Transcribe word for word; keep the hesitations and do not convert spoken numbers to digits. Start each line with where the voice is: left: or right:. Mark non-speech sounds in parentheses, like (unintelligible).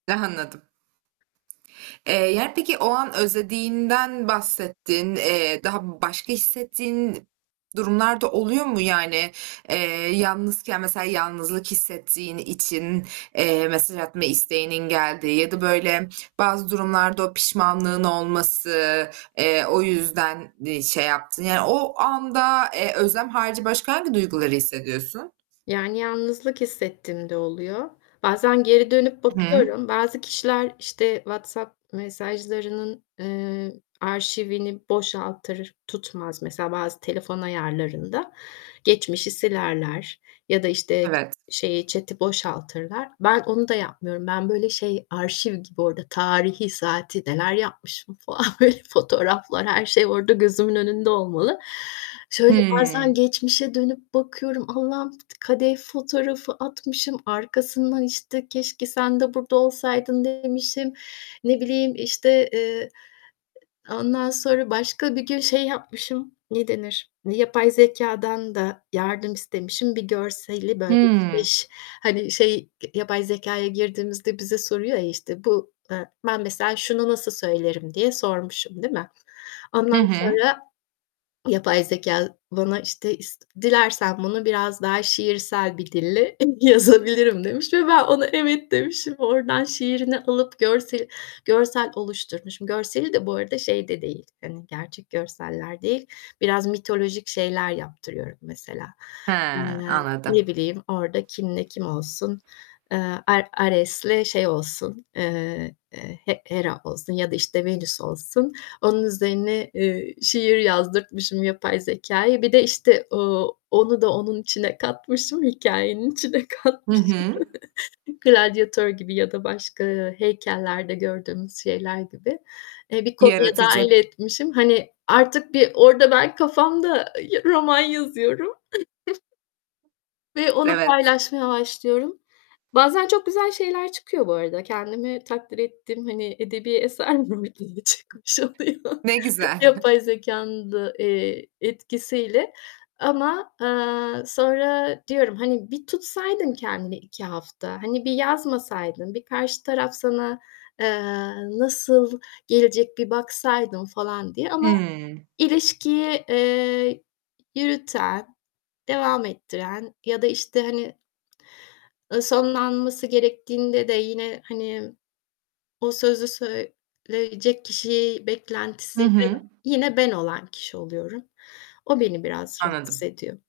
right: He, anladım. Eee, yani peki o an özlediğinden bahsettin. Eee, daha başka hissettiğin durumlar da oluyor mu? Yani, eee, yalnızken mesela yalnızlık hissettiğin için, eee, mesaj atma isteğinin geldiği ya da böyle bazı durumlarda o pişmanlığın olması, eee, o yüzden şey yaptın, yani o anda, eee, özlem harici başka hangi duyguları hissediyorsun?
left: Yani yalnızlık hissettiğim de oluyor. Bazen geri dönüp
right: I hı.
left: bakıyorum. Bazı kişiler işte WhatsApp mesajlarının, eee, arşivini boşaltır tutmaz, mesela bazı telefon ayarlarında geçmişi silerler, ya da işte
right: Evet.
left: şeyi chat'i boşaltırlar. Ben onu da yapmıyorum. Ben böyle şey arşiv gibi orada tarihi, saati neler yapmışım falan böyle fotoğraflar, her şey orada gözümün önünde olmalı. Şöyle bazen
right: Hıı.
left: geçmişe dönüp bakıyorum. Allah'ım kadeh fotoğrafı atmışım, arkasından işte keşke sen de burada olsaydın demişim, ne bileyim işte, eee, ondan sonra başka bir gün şey yapmışım, ne denir, yapay zekâdan da yardım istemişim bir görseli böyle
right: Hımm.
left: işte hani şey, yapay zekâya girdiğimizde bize soruyor ya, işte bu, eee, "Ben mesela şunu nasıl söylerim?" diye sormuşum değil mi?
right: Hı
left: Ondan
right: hı.
left: sonra yapay zekâ bana işte is dilersen bunu biraz daha şiirsel bir dille yazabilirim demiş ve ben ona evet demişim. Oradan şiirini alıp görseli görsel oluşturmuşum. Görseli de bu arada, şey de değil hani gerçek görseller değil, biraz mitolojik şeyler yaptırıyorum mesela.
right: He,
left: Eee, ne
right: anladım.
left: bileyim, orda kimle kim olsun? Eee, Ar Ares'le şey olsun, eee, eee, He Hera olsun ya da işte Venüs olsun, onun üzerine, eee, şiir yazdırtmışım yapay zekâya. Bir de işte o, onu da onun içine katmışım, hikayenin içine
right: Hı
left: katmışım
right: hı.
left: gladyatör gibi ya da başka heykellerde gördüğümüz şeyler gibi, eee, bir konuya
right: Yaratıcı.
left: dâhil etmişim. Hani artık bir orda ben kafamda roman yazıyorum. (chuckles) Ve onu
right: Evet.
left: paylaşmaya başlıyorum. Bazen çok güzel şeyler çıkıyor bu arada. Kendimi takdir ettim hani edebi eser mi diye (unintelligible) çıkmış oluyor
right: Ne güzel. (giggles)
left: yapay zekanın da, eee, etkisiyle ama, eee, sonra diyorum "Hani bir tutsaydın kendini iki hafta, hani bir yazmasaydın, bir karşı taraf sana, eee, nasıl gelecek bir baksaydın." falan diye ama
right: Hımm.
left: ilişkiyi, eee, yürüten, devam ettiren ya da işte hani, eee, sonlanması gerektiğinde de yine, hani o sözü söyleyecek kişiyi
right: Hı
left: beklentisi
right: hı.
left: (unintelligible) yine ben olan kişi oluyorum. O beni biraz rahatsız
right: Anladım.
left: ediyor.